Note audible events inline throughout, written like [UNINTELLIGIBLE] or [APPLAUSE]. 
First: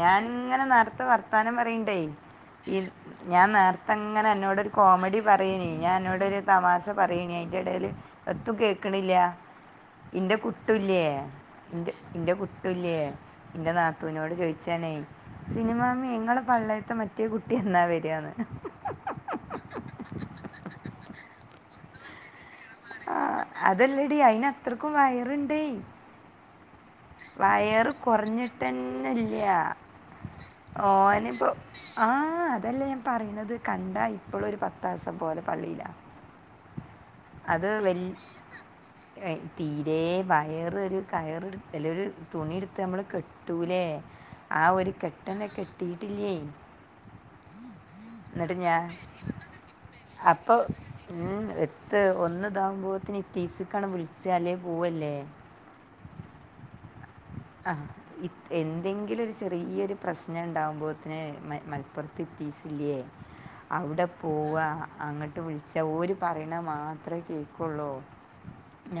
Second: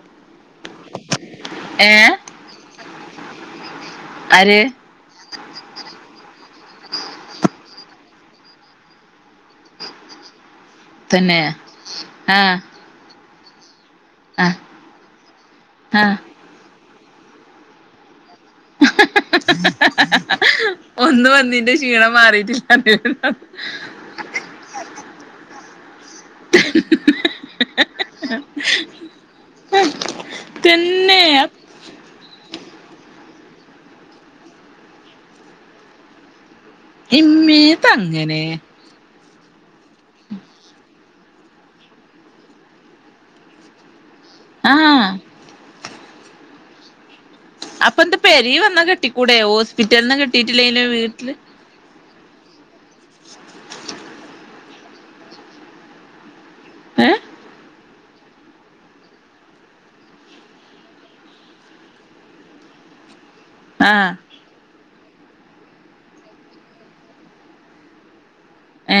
ഞാനിങ്ങനെ നേർത്തെ വർത്താനം ഏ പറയിണ്ടേ ഇ ഞാൻ നേർ തങ്ങനെ ആര് അന്നോടൊരു കോമഡി പറയേനി ഞാൻ അന്നോടൊരു തമാശ പറയേനി അയ്ന്റെ എടേല് എത്തും കേൾക്ക്ണില്ല ഇന്റെ കു ട്ടുല്ല്യേ തന്നെ ഇന്റെ ആ കുട്ടുല്ല്യേ ഇന്റെ നാ തൂനോട് ആ ചോദിച്ചാണേ ആ സിനിമാമെ ങ്ങളെ പള്ളേത്തെ മ റ്റേ കുട്ടി എന്നാ വര് ആന്ന് ഒന്ന് വന്നെയ്ന്റെ ക്ഷീണം മാറിട്ടി ആ അതല്ലെടീ അയിന് അത്രക്കും വയറ്ണ്ടേ വയറ് കൊറഞ്ഞ്ട്ടെന്നെല്ല തന്നെ ഓനിപ്പോ ആഹ് അതെല്ലേ ഞാൻ പറയ്ണത് കണ്ടാ ഇപ്പളും ഒരു പത്താസം പോലെ പള്ളീലാ [UNINTELLIGIBLE] അങ്ങനെ തീരെ വയറ് ഒരു കയറ് എടു അല്ല ഒരു തുണി എടുത്ത് നമ്മള് കെട്ടൂലേ ആ ഒരു കെട്ടനെ കെട്ടീ ട്ടില്ലേ അ പ്പൊ എന്താ പെരയിൽ വന്ന്‌ കെട്ടിക്കൂടെ ഹോസ്പിറ്റലീന്ന്‌ കെട്ടിയിട്ടില്ലങ്കില് വീട്ടില് ഇ ഒന്നിതാകുമ്പോൾ ഇ ത്തീസക്കാണ് വിളിച്ചാത് അല്ലേ പോവല്ലേ ഏ ആ എന്തെങ്കിലും ഒരു ചെറിയൊരു പ്രശ്നം ഉണ്ടാവുമ്പോഴത്തിന് മലപ്പുറത്ത് എത്തീസില്ലേ ആ അവിടെ പോവാ അങ്ങോട്ട് വിളിച്ച ഓര് പറയണ മാത്രമേ കേക്കുള്ളൂ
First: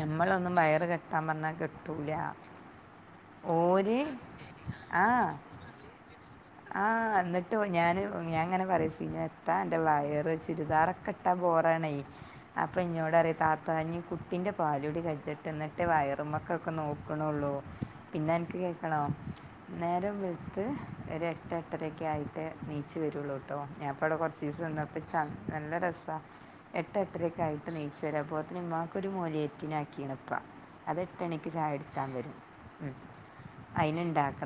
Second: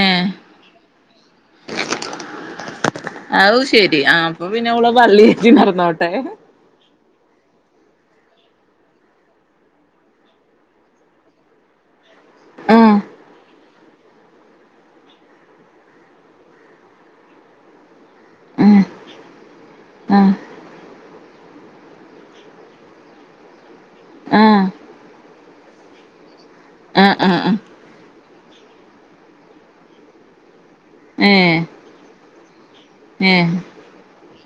ഏ വയറ് കെ ട്ടാൻ പറഞ്ഞാ കെട്ടൂല അത് ശെരി ഓര് ആ അപ്പൊ പിന്നെ അവള് ആ പള്ളീലേക്ക് നടന്നോട്ടെ ട്ട് ഞാന് ഞാനങ്ങനെ പറയും സീനത്താ അൻ്റെ വയറ് ചുരിദാറൊക്കെ ഇട്ടാ ബോറാണേ ആ അപ്പം ഇന്നോട് പറയും താത്ത ഇനി കുട്ടീന്റെ പാല് കുടി കഴിയട്ടെ എന്നിട്ടേ വയറുമ്മേക്കൊക്കെ നോക്കന്നുള്ളൂ പിന്നെ അനക്ക് ആ കേൾക്കണോ നേരം ആ വെളുത്ത് ഒര് എട്ട് എട്ടര ഒക്കെ ആയിട്ടേ എണീച്ച് വരുള്ളൂ കേട്ടോ ഞാനിപ്പോ അവിടെ കുറച്ച് ആ ദിവസം നിന്നപ്പോ ച നല്ല രസവാ എട്ട് ആ ആ എട്ടരയൊക്കെ ആ ആയിട്ട് എണീച്ച് വരും അപ്പോത്തേന് ഉമ്മാക്ക് ഒരു മൗലിയേത്തീനെ ആക്കിയേന് ഉപ്പാ അത് എട്ട് മണിക്ക് ചായ കുടിച്ചാൻ വരും മ്-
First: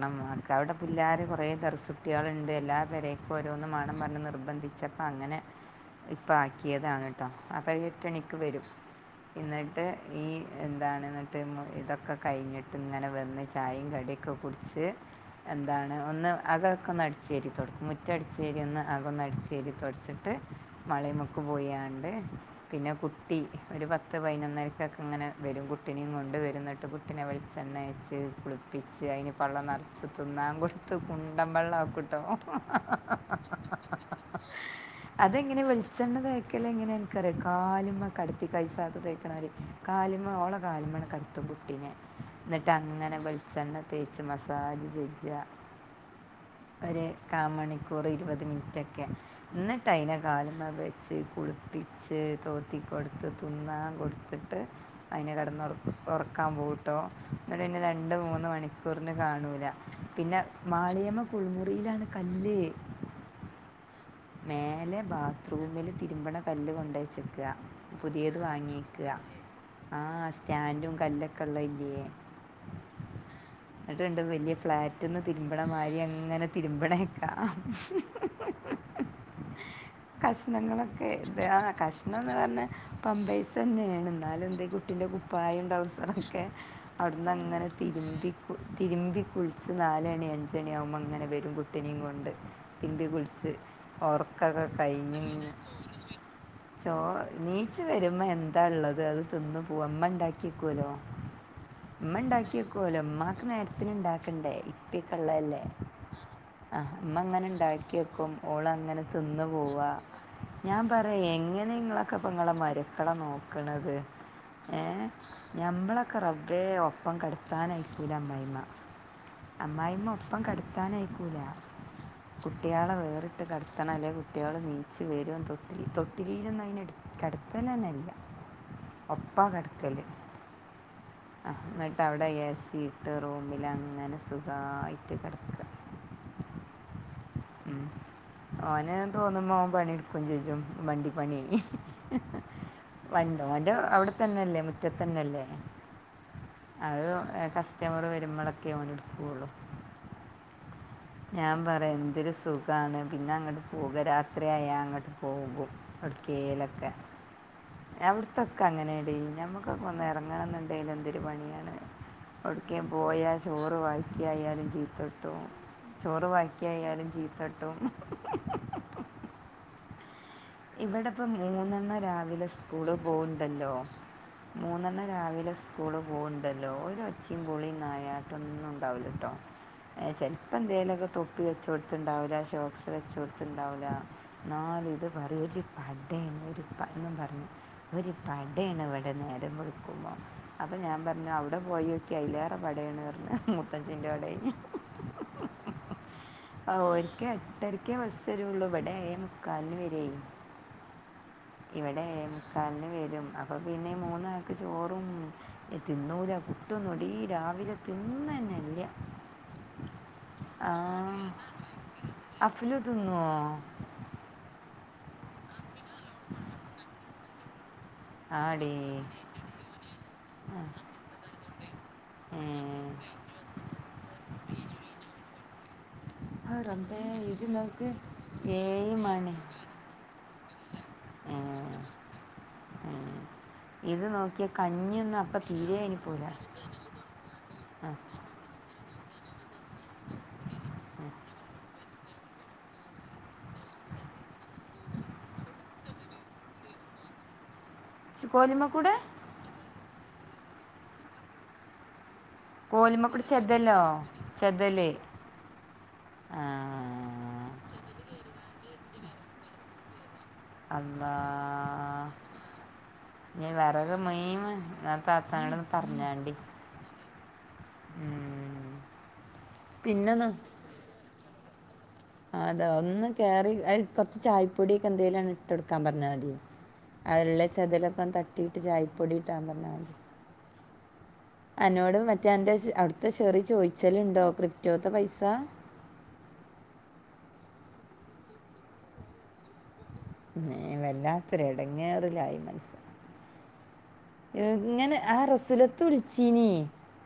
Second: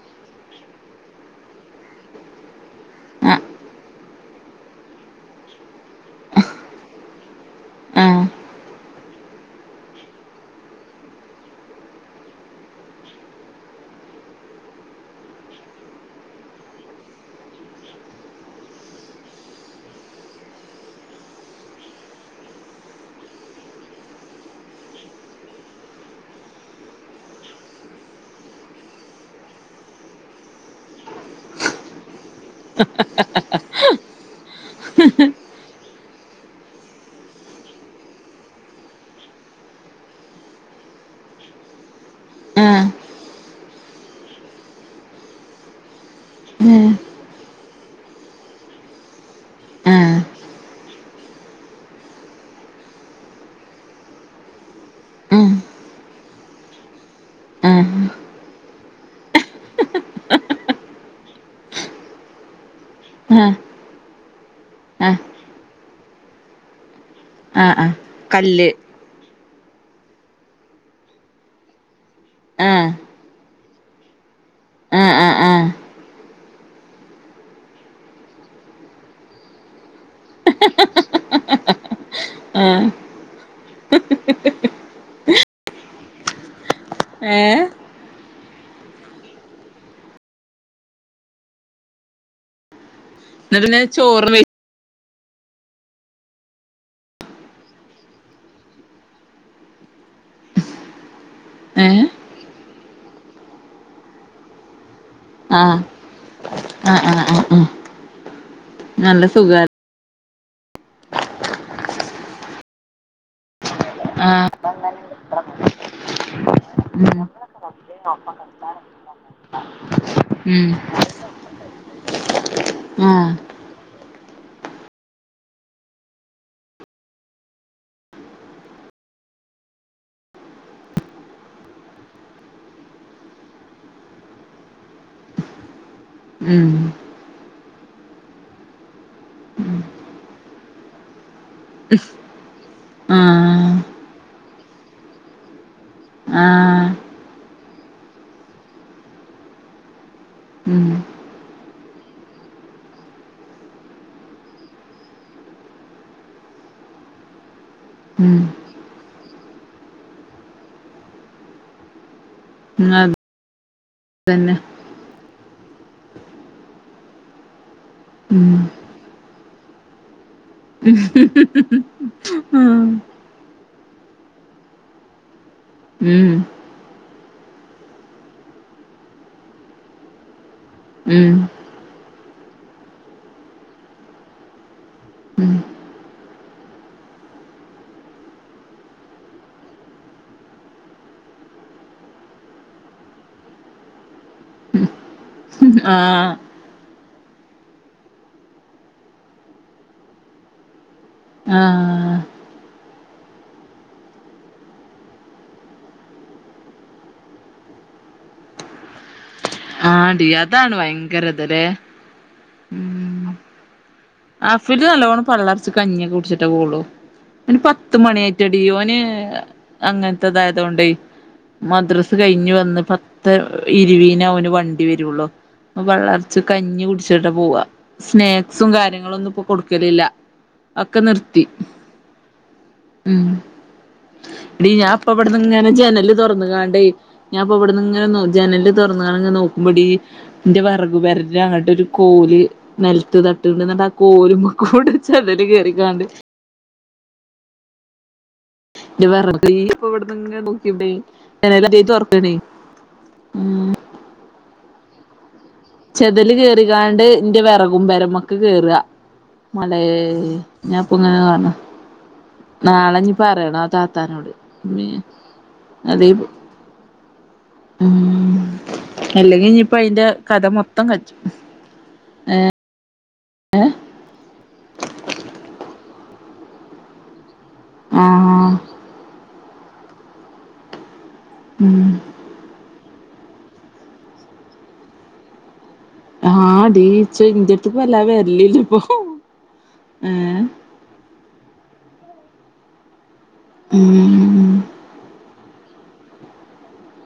ണം അവിടെ പിള്ളേർ കുറേ ദർസുട്ടികളുണ്ട് എല്ലാവരേക്കും ആ ഓരോന്ന് മണം പറഞ്ഞ് നിർബന്ധിച്ചപ്പൾ അങ്ങനെ ഇപ്പൾ ആക്കിയതാണ് കേട്ടോ അപ്പോൾ ആ ആ എട്ട്ണിക്ക് വരും എന്നിട്ട് ഈ എന്താണ് എന്നിട്ട് ഇതൊക്കെ കഴിഞ്ഞിട്ട് ഇങ്ങനെ- അവിടെന്ന് ചായയും കടിയൊക്കെ കുടിച്ച് എന്താണ് ഒന്ന് അകക്ക ഒന്ന് അടച്ച് വാരി തുടക്കും മുറ്റ അടിച്ചേരി ഒന്ന് അകൊന്ന് അടിച്ചേരി തുടച്ചിട്ട് മളയുംമൊക്ക പോയണ്ട് പിന്നെ കുട്ടി ഒരു പത്ത് പതിനൊന്നരക്കൊക്കെ ഇങ്ങനെ വരും കുട്ടിനെയും കൊണ്ട് വരുംന്നിട്ട് കുട്ടിനെ വെളിച്ചെണ്ണ തേച്ച്- ച്ച് കുളിപ്പിച്ച് അതിന് പള്ള നിറച്ച് തിന്നാൻ കൊടുത്ത് കുണ്ടൻ വെള്ളംക്ക്ട്ടോ- അതെങ്ങനെ വെളിച്ചെണ്ണ തേക്കല് എങ്ങനെ എനിക്കറിയ കാലിമ കടത്തി കൈസാത്ത് തേക്കണവര് കാലിമ്മ ഓള കാലുമണ് കടത്തും കുട്ടിനെ എന് ആ എന്നട്ടങ്ങനെ വെളിച്ചെണ്ണ തേച്ച് മസാജ് ചെയച്ച ഒരു കാ മണിക്കൂർ ഇരുപത് മിനിറ്റൊക്കെ എന്നിട്ട് ആ അതിനെ കാലുമ വെച്ച് കുളിപ്പിച്ച് തോത്തി കൊടുത്ത് തിന്നാൻ കൊടുത്തിട്ട് അതിനെ ആ കിടന്ന്റ ഒറക്കാൻ പോവ്ട്ടോ- എന്നട പിന്നെ ആ രണ്ട് മൂന്ന് മണിക്കൂറിന് കാണൂല പിന്നെ മാളിയമ്മ കുളി മുറിയിലാണ് കല്ല് ആഹ് മേലെ ആഹ് ബാത്റൂമില് തിരുമ്പണ കല്ല് കൊണ്ട് വച്ചേക്ക ആഹ് ആഹ് പുതിയത് കല്ല് വാങ്ങിയക്ക- ആ സ്റ്റാൻഡും കല്ലൊക്കെ ഉള്ള ഇല്ലേ- ആഹ് എന്നിട്ടണ്ട് വലിയ ആഹ് ഫ്ലാറ്റ്ന്ന് ആഹ് തിരുമ്പണ ആഹ് മാരി അങ്ങനെ തിരുമ്പണക്കാം കഷണങ്ങളൊക്കെ എത കഷ്- പിന്ന് പറഞ്ഞ ആഹ് പമ്പേഴ്സ്- തന്നെയാണ് എന്നാലും എന്ത കുട്ടീന്റെ കുപ്പായും ഡൗസറൊക്കെ അവിടുന്ന് ഏഹ് അങ്ങനെ തിരുമ്പി തിരുമ്പി കുളിച്ച് നാലണി അഞ്ചണിയ ആകുമ്പോൾ അങ്ങനെ വരും കുട്ടിനെയും കൊണ്ട് മ്പി കുളിച്ച് എന്നിട്ട് പിന്നെ ചോറ് വെ ഓർക്കൊക്കെ കഴഞ്ഞു ചോ നീച്ച വരുമ്പോ എന്താ ഉള്ളത് അത് തിന്ന് പോ ഉമ്മ ഉണ്ടാക്കിക്കൂലോ ഏഹ് മ്മ ഉണ്ടാക്കി കൊലോ ഇമ്മാക് നേരത്തിന് ഉണ്ടാക്കണ്ടേ കുട്ടിക്കള്ളല്ലേ ആഹ് ആ ആഹ് അമ്മ ആഹ് ആഹ് അങ്ങനെ ആഹ് ഉണ്ടാക്കി വക്കും ഓള അങ്ങനെ നല്ല തിന്ന് സുഖാ പോവാ ഞാൻ പറയാ എങ്ങനെ ഇങ്ങളൊക്കെ ഇപ്പ നിങ്ങളെ മരുക്കള നോക്ക് ണത് ആഹ് ഏ നമ്മള ക ഒ ഒപ്പം ഉം കിടത്താനായിക്കൂല അമ്മായിമ്മ അമ്മായിമ്മ ഒപ്പം ഉം കടുത്താനയക്കൂല കുട്ടികളെ ആഹ് വേറിട്ട് കിടത്തണ അല്ലേ കുട്ടികൾ നീച്ചു വരു തൊട്ടിലില് തൊട്ടിലിയിലൊന്നും അയിനെ കിടത്തൽ തന്നല്ല ഒപ്പാ കിടക്കല് ആ എന്നിട്ട് അവിടെ എ സി ഇട്ട് റൂമിൽ അങ്ങനെ സുഖമായിട്ട് കിടക്ക ഉം ഉ ഓന തോന്നുമ്പോ അവൻ പണിയെടുക്കയും ചെയ്യും വണ്ടി പണിയ ഉഹ് വണ്ട ഓന്റെ അവിടെ തന്നെല്ലേ മുറ്റത്തന്നെല്ലേ ആഹ് അത് കസ്റ്റമർ വരുമ്പോഴൊക്കെ അവന എടുക്കുള്ളു ഉം ഞാൻ പറയാ എന്തൊരു സുഖാണ് പിന്നെ അങ്ങോട്ട് പോക രാത്രിയാ അങ്ങോട്ട് പോകും എവിടക്കേലൊക്കെ ഉം അവിടത്തൊക്കെ അങ്ങനെടി ഞമ്മക്കൊക്കെ ഒന്ന് ഇറങ്ങണം ന്ന് ഏനു എന്തൊരു പണിയാണ് എവടക്കേൻ അത് പോയാ ചോ ഇപ്പ ബാക്കി തന്നെ ആയാലും ചീത്തട്ടും ചോറ് ബാക്കി ആയാലും ചീത്തട്ടും ഉം ഇവിടെ ഇപ്പ മൂന്നെണ്ണ രാ വിലെ ഉം സ്കൂള് പോണ്ട്ല്ലോ മൂന്നെണ്ണം രാവിലെ സ്കൂള് ഉം പോണ്ടല്ലോ ഒരു ഒച്ചയും പൊളിം നായാട്ടൊന്നുംണ്ടാവില്ല ട്ടോ ചെലപ്പോ എന്തേലൊക്കെ തൊപ്പി ഉം വെച്ചോടത്ത്ണ്ടാവില്ല ഷോക്സ് വെച്ചോടത്ത് ഇണ്ടാവുല്ല ന്നാലും ഇത് വേറെ ഒരു പടെഒരു പയ്ന്ന് പറഞ്ഞു ഒരു പടയാണ് ഇവിടെ നേരം വെളുക്കുമ്പോ അപ്പോ ഞാൻ പറഞ്ഞു അവിടെ പോയക്ക് അതിലേറെ പടയാണ് പറഞ്ഞ് മുത്തച്ഛൻ്റെ ഓടെ ആഹ് ക്കെ എട്ടരക്കേ ബസ് വരുള്ളൂ ഇവടെ ഏഴെമുക്കാലിന് വ എ ഇവിടെ ആഹ് ഏഴെമുക്കാലന് വരും അപ്പൊ പിന്നെ മൂന്നാക്ക് ചോറും തിന്നൂല പുട്ടൊന്നൊടി രാവിലെ തിന്നന്നല്ല ആ ഡീ അതാണ് ഭയങ്കരതല്ലേ അഫ്ലു തിന്നുവോ ഉം അഫില് നല്ലോണം പള്ളറച്ച് കഞ്ഞിക്കെ കുടിച്ചിട്ടേ പോള്ളു ഓൻ പ ത്ത് മണി ആയിട്ടടി ആടീ ഓന് അങ്ങനത്തെതായതോണ്ടെ മദ്രസ് ഏ കഴിഞ്ഞ് വന്ന് പത്ത് ഇരുവീന അവന് വണ്ടി വരുള്ളു പള്ളർച്ച് ആ കഞ്ഞി റബ്ബേ കുടിച്ചിട്ട ഇത് പോവാ നോക്ക് സ്നാക്സും ഏഴ് കാര്യങ്ങ ങ്ങളൊന്നും മണി ഇപ്പൊ കൊടുക്കലില്ല ഒക്കെ ഏ, നിർത്തി ഏ. ഉം ഇത് നോക്കിയ ടി ഞാപ്പൊ കഞ്ഞൊന്നും ഇവിടന്ന് അപ്പം ഇങ്ങനെ തീരെ ജനല് എനിപ്പോല തൊറന്ന് കണ്ടേ ഞാൻപ്പ ഇവിടുന്ന് ഇങ്ങനെ ജനല് തുറന്നാണങ്ങ് നോക്കുമ്പോ ടീ ഇന്റെ വെറകുപരെടെ അങ്ങട്ട് ഒരു കോല് നെലത്ത് തട്ടണ്ട്ന്ന അതാ കോലുമ്പ കൂടെ ചെതല് കേറിക്കാണ്ട് ച് കോലിമ്മക്കൂടെ ഇപ്പ ഇവിടെ നങ്ങ് നോക്കിവിടെ [UNINTELLIGIBLE] കോലിമക്കുടെ ചെതലോ ചെതല് ചെതല് ആ കേറിക്കാണ്ട് ഇന്റെ വിറകും പരമ്ക്ക് കേറുക മലയേ അള്ളാ നാളെ ഞീ പറയണം ആ താത്താനോട് മെയിൻ ഞ്ഞി ഞാൻ താത്താനോട് പറഞ്ഞാണ്ടി ഉം അല്ലെങ്കി ഞിപ്പ അയിൻ്റെ പിന്നൊന്ന് കഥ മൊത്തം കജും അതെ ഒന്ന് കയറി അ കുറച്ച് ചായ പൊടീക്കെ എന്തെലുണ് ഇട്ട് കൊടുക്കാൻ പറഞ്ഞാൽ മതി അതെ ല്ലെ ചെതലൊക്ക ആഹ് തട്ടിട്ട് ചായപ്പൊടി റ്റമ്പറഞ്ഞ മതി ഉം അനോടും മറ്റേ അന്റെ ശ് അവിടു ത്തെ ഷെറി ചോദിച്ചല്ണ്ടോ ക്രിപ്റ്റോത്തെ പൈസ ആഹ് ടീ ച്ചെ ഇ ജെടുത്ത് വല്ലാതെ വരലില്ല ഇപ്പൊ ഏഹ് വല്ലാത്തൊരു ഇടങ്ങേറിലായി [UNINTELLIGIBLE] ഉം ഇങ്ങനെ ആ റസ്സില തുളച്ചീന്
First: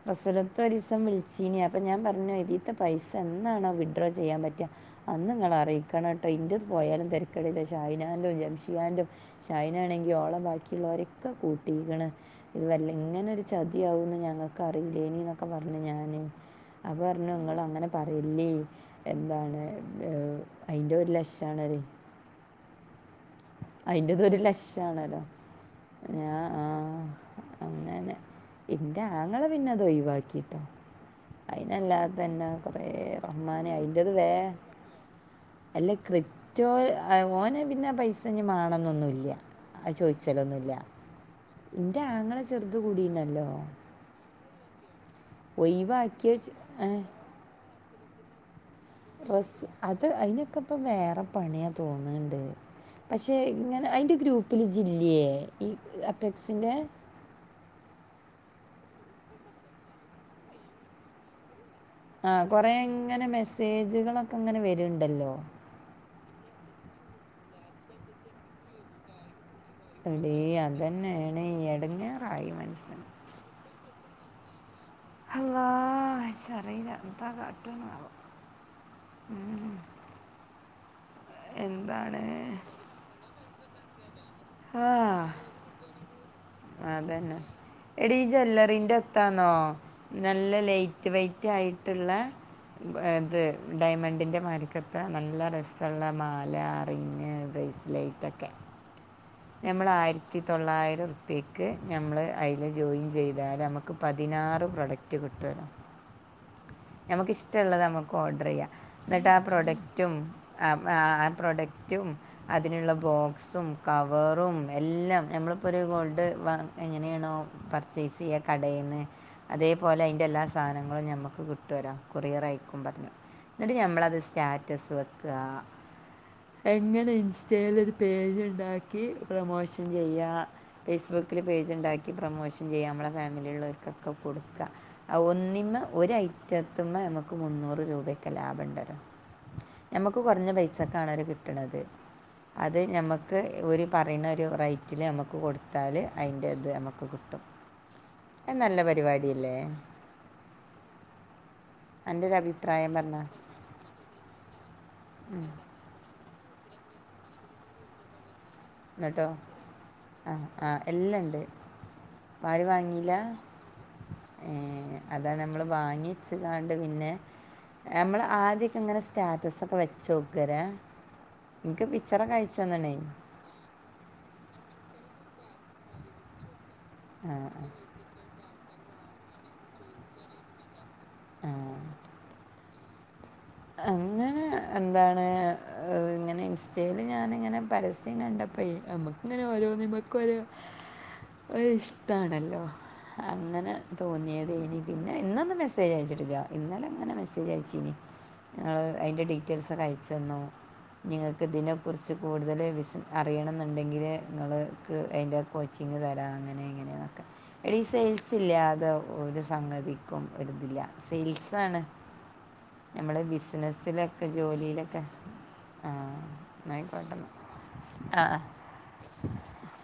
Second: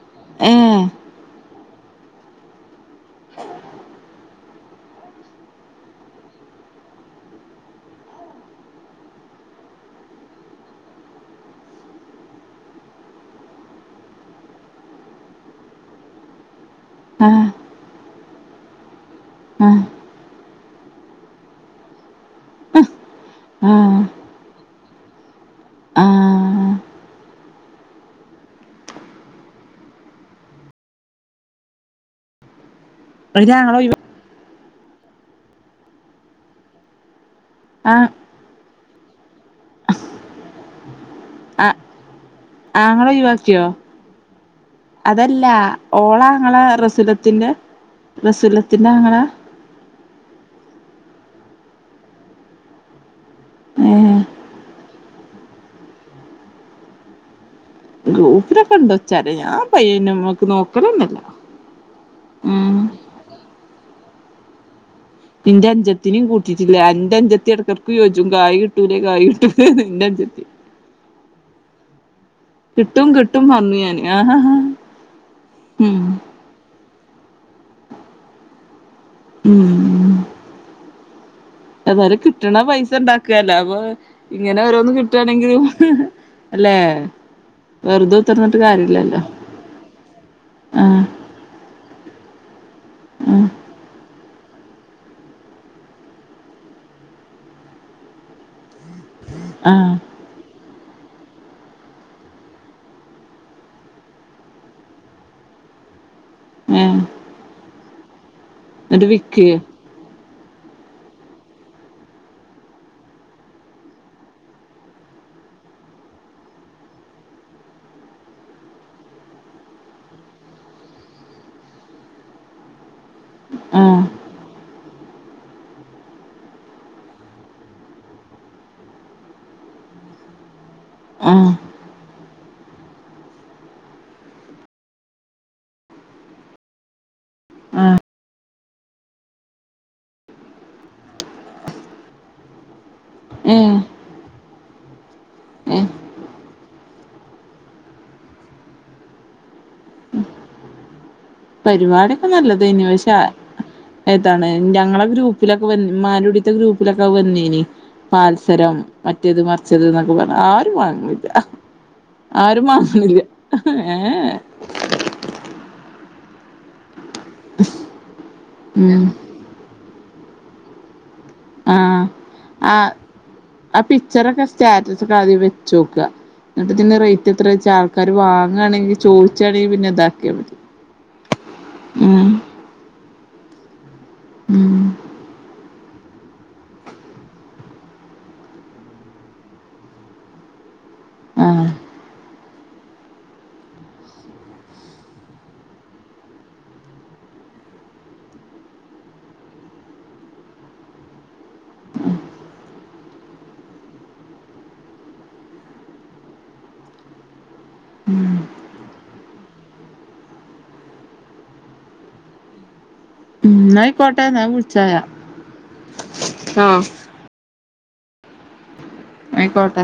പ്രസരത്ത ഏഹ് ഒരുരിസം വിളിച്ചീന അപ്പൊ ഞാൻഞ്ഞു ത്തെ പൈസ എന്നാണോ വിഡ്രോ ചെയ്യാൻ പറ്റും അന്ന് നിങ്ങള അറിയിക്കണം കേട്ടോ ഇന്ത്യത്ത് പോയാലും തിരക്കടയില ഷായി നാന്റും ജംഷിയാൻറും ഷായി നാ ണെങ്കിൽ ഓളം ബാക്കിയുള്ളവരൊക്കെ കൂട്ട കിട്ടീ ഇത് വല്ല ഇങ്ങനെ ഒരു ചതിയാകന്ന് ഞങ്ങൾക്ക് അറിയില്ലേന എന്നൊക്കെ പറഞ്ഞഞ് ഞാനേ അവ പറഞ്ഞു ആഹ് നിങ്ങൾ അങ്ങനെ പറയില്ല [UNINTELLIGIBLE] എന്താണ് ആഹ് ഏ. അയിന്റെ ലക്ഷണരി ആഹ് അയിന്റെ തൊരു ലക്ഷ [UNINTELLIGIBLE] ഞാ ആഹ് ആഹ അങ്ങനെ എന്റെ ആങ്ങളെ പിന്നെ അത് ഒഴിവാക്കിട്ടോ അയിനല്ലാതെ തന്നെ കുറേ ഒര് റഹ്മാനെ ആങ്ങള ഒഴിവാ അയിന്റേത് വേ അല്ല കൃപ്പ് റ്റോഓന് [UNINTELLIGIBLE] ആഹ് പൈസ് കാണന്നൊന്നുമല്ല ആ ചോദിച്ചലൊന്നുമല്ല ആ ആങ്ങളെയ് വാക്കിയോ അതല്ല ഒഴിവാക്കിയ ചെ- ഓളാങ്ങളെ റസുലത്തിന്റെ റസുല് സ് അത് അയ്നിപ്പാെക്കെ വേറെ പണിയാ തോന്ന്ണ്ട് പ പക്ഷെ ങ്ങനെ ഏ അയ്ന്റെ ഗ്രൂപ്പിൽ ജി എ ഈ അപ്പെക്സിന്റെ ഗ്രൂപ്പ്ലൊക്കെണ്ടാെ ച്ചരി ഞാൻ പയ്യന്ന്മക്ക് നോക്കലന്നല്ല ആ കൊറേ ങ്ങനെ മെസ്സേജ്കളൊ ക്കെങ്ങനെ വര് ടല്ലോ ത്തിനും അഞ്ചത്തിനിം കൂട്ടിച്ച്ക്ക്ണ് ഇന്റെ അഞ്ചത്തി എടക്കെക്ക് ചോയ്ച്ചും കായി കിട്ടൂലേ കായി കിട്ടൂ എടീ അതന്നേണേ ഈ എടങ്ങേറായി മൻസ്ൻ ആ ഹ ഹാ ഹള്ളാ ഇച്ചറീല ത്താ കാട്ട്ണാവോ ഉം ഉം എതാലും എന്താണ് കിട്ട്ണ പൈസ ഇണ്ടാക്ക അലാ വഹ് ആ അല്ലെ അതന്നെ എടി വെറുതെ കുത്തിർന്നിട്ട് കാര്യല്ലല്ലോ ജ്വല്ലറിന്റെത്താന്നോ നല്ല ആഹ് ലേയ്റ്റ് വെയ്റ്റ് ആയി ട്ട്ള്ളെ പ ത് ആഹ് ഡയമൺ ണ്ടിന്റെ മാരിക്കത്ത നല്ല രസള്ള മാല റിങ് ബ്രേസ്ലേറ്റൊക്കെ നമ്മൾ ആഹ് ആയിരത്തി തൊള്ളായി രം ഉർപ്പ്യക്ക് ഞമ്മള് അയ്ൽ ജോയിൻ ചെയ്താല് അമക്ക് പതിനാറ് പ്രൊഡക്റ്റ് കിട്ടോല്ലോ ഏഹ് ഞമ്മക്കിഷ്ടള്ളത് നമ്മ ഓഡ് റെയ്യ എന്നിട്ട് ഇന്നട്ടാ വിക്കേ പ്രോഡക്റ്റും അ ആ പ്രൊഡക്റ്റും അതിനുള്ള ബോക്സും ക വറും എല്ലാം ഞമ്മളിപ്പൊരു ഗോൾഡ് വ എങ്ങനെണോ പർച്ചേസ് ചെയ്യാ കടേന്ന് അതേപോലെ അയ്ൻ്റെ എല്ലാ സാധനങ്ങളും ഞമക്ക് കിട്ടോലോ കൊറിയറയ്ക്കും പറ്ഞ്ഞ് ന്നട്ട് ആഹ് ഞമ്മളത് സ്റ്റാറ്റസ് വെ ക്ക എങ്ങനെ ഇൻസ്റ്റേൽ ഒരു പേജ് ണ്ടാ കി പ്രമോഷൻ ചെയ്യാ ഫേസ്ബുക്കില് ആഹ് പേജ്ണ്ടാ പ്രമോഷൻ ചെയ്യാം നമ്മളെ ഫാമിലി ള്ളോൽക്കൊക്കെ കൊടുക്ക ഒന്നിമ്മെ ഒരയ്റ്റത്ത്മ്മെ നമക്ക് മുന്നൂറ് രൂപൊക്കെ ലാഭംണ്ടലോ ഞമ്മക്ക് കാെറഞ്ഞ പൈസക്കാണോലോ കിട്ട്ണത് അത് ഞമ്മക്ക് ഏഹ് ഓര് പറയ്ണെ ഒരു റേറ്റില് നമുക്ക് ഏഹ് കൊടുത്താല് അതിന്റെ ഇത് നമുക്ക് കിട്ടും നല്ല പരിപാടില്ലേ പരിപാടിയൊക്കെ നല്ലത് ന്നെ പക്ഷെ പറഞ്ഞാൽ ഏതാണ് ഞങ്ങളെ ഗ്രൂപ്പിലൊക്കെ വന്ന് ഇമ്മാന്റുടി ഗ്രൂപ്പിലൊക്കെ അത് വന്നീനി സരം ന്നട്ടോ മറ്റേത് മർച്ചത് ന്നൊക്കെ ആ പർന് ആ ആരും വാങ്ങുല്ല എല്ലാണ്ട് ആരും വാരി വാങ്ങീല്ല വാങ്ങണ്ല്ല ഏ ച്ച ക്കാണ്ട് പിന്നെ നമ്മൾ ആദ്യക്കെ ഇങ്ങനെ ഉം സ്റ്റാറ്റസ് ഒക്കെ വെ ചോക്കല്ലേ എനിക്ക് ആഹ് പിക്ച്ചർ ഒക്കെ അയച്ചന്ന്ണ് ആഹ് ആ പിക്ചറൊക്കെ സ്റ്റാറ്റസ് ഒക്കെ ആദ്യം വെച്ചോക്ക എന്നട്ട്തിന്റെ റേറ്റ് ആ എത്ര ചോയ്ച്ചാ ആൾക്കാര് വാ വാങ്ങാണെങ്കിൽ ചോയ്ച്ചാണെങ്കിൽ പിന്നെ ഇതാക്കിയാ മതി ആ ഉം അങ്ങനെ ഉം എന്താണ് ഇങ്ങനെ ഇൻസ്റ്റേൽ ഞാനിങ്ങനെ പരസ് കണ്ടപ്പ നമ്മക്ക ഇങ്ങനെ ഓരോ മ്മക്ക് ഓരോ ഒരു ആഹ് ഇഷ്ടാണല്ലോ അങ്ങനെ തോന്നിയത് ഇനി പിന്നെ ഇന്നൊന്ന മെസ്സേജ് അയച്ചിട്ടില്ല ഇന്നലെ അങ്ങനെ മെസ്സേജ് അയച്ചീനി ങ്ങള് അതിന്റെ ഡീറ്റെയിൽസ് ക്കെ അയ്ച്ചന്നു ഇനി ങ്ങൾക്ക് ഇതിനെ കുറിച്ച് കൂടുതൽ അറിയണം ന്നുണ്ടെങ്കില് നിങ്ങള് ക്ക് അയിന്റെ കോച്ചിങ് തരാം അങ്ങനെ ഇങ്ങനെൊക്കെ എടി സെയിൽസ് ഇല്ലാതെ ഒരു സംഗതിക്കും ഒരുതില്ല. സെയിൽസ് ആണ് നമ്മള് ഉം എന്നാ ബിസിനസിലൊക്കെ ആയിക്കോട്ടെ ഞാൻ വിളിച്ചാ ജോലിയിലൊക്കെ ആഹ ആഹ് എന്നായിക്കോട്ടന്ന് അ ആ ആയിക്കോട്ടെ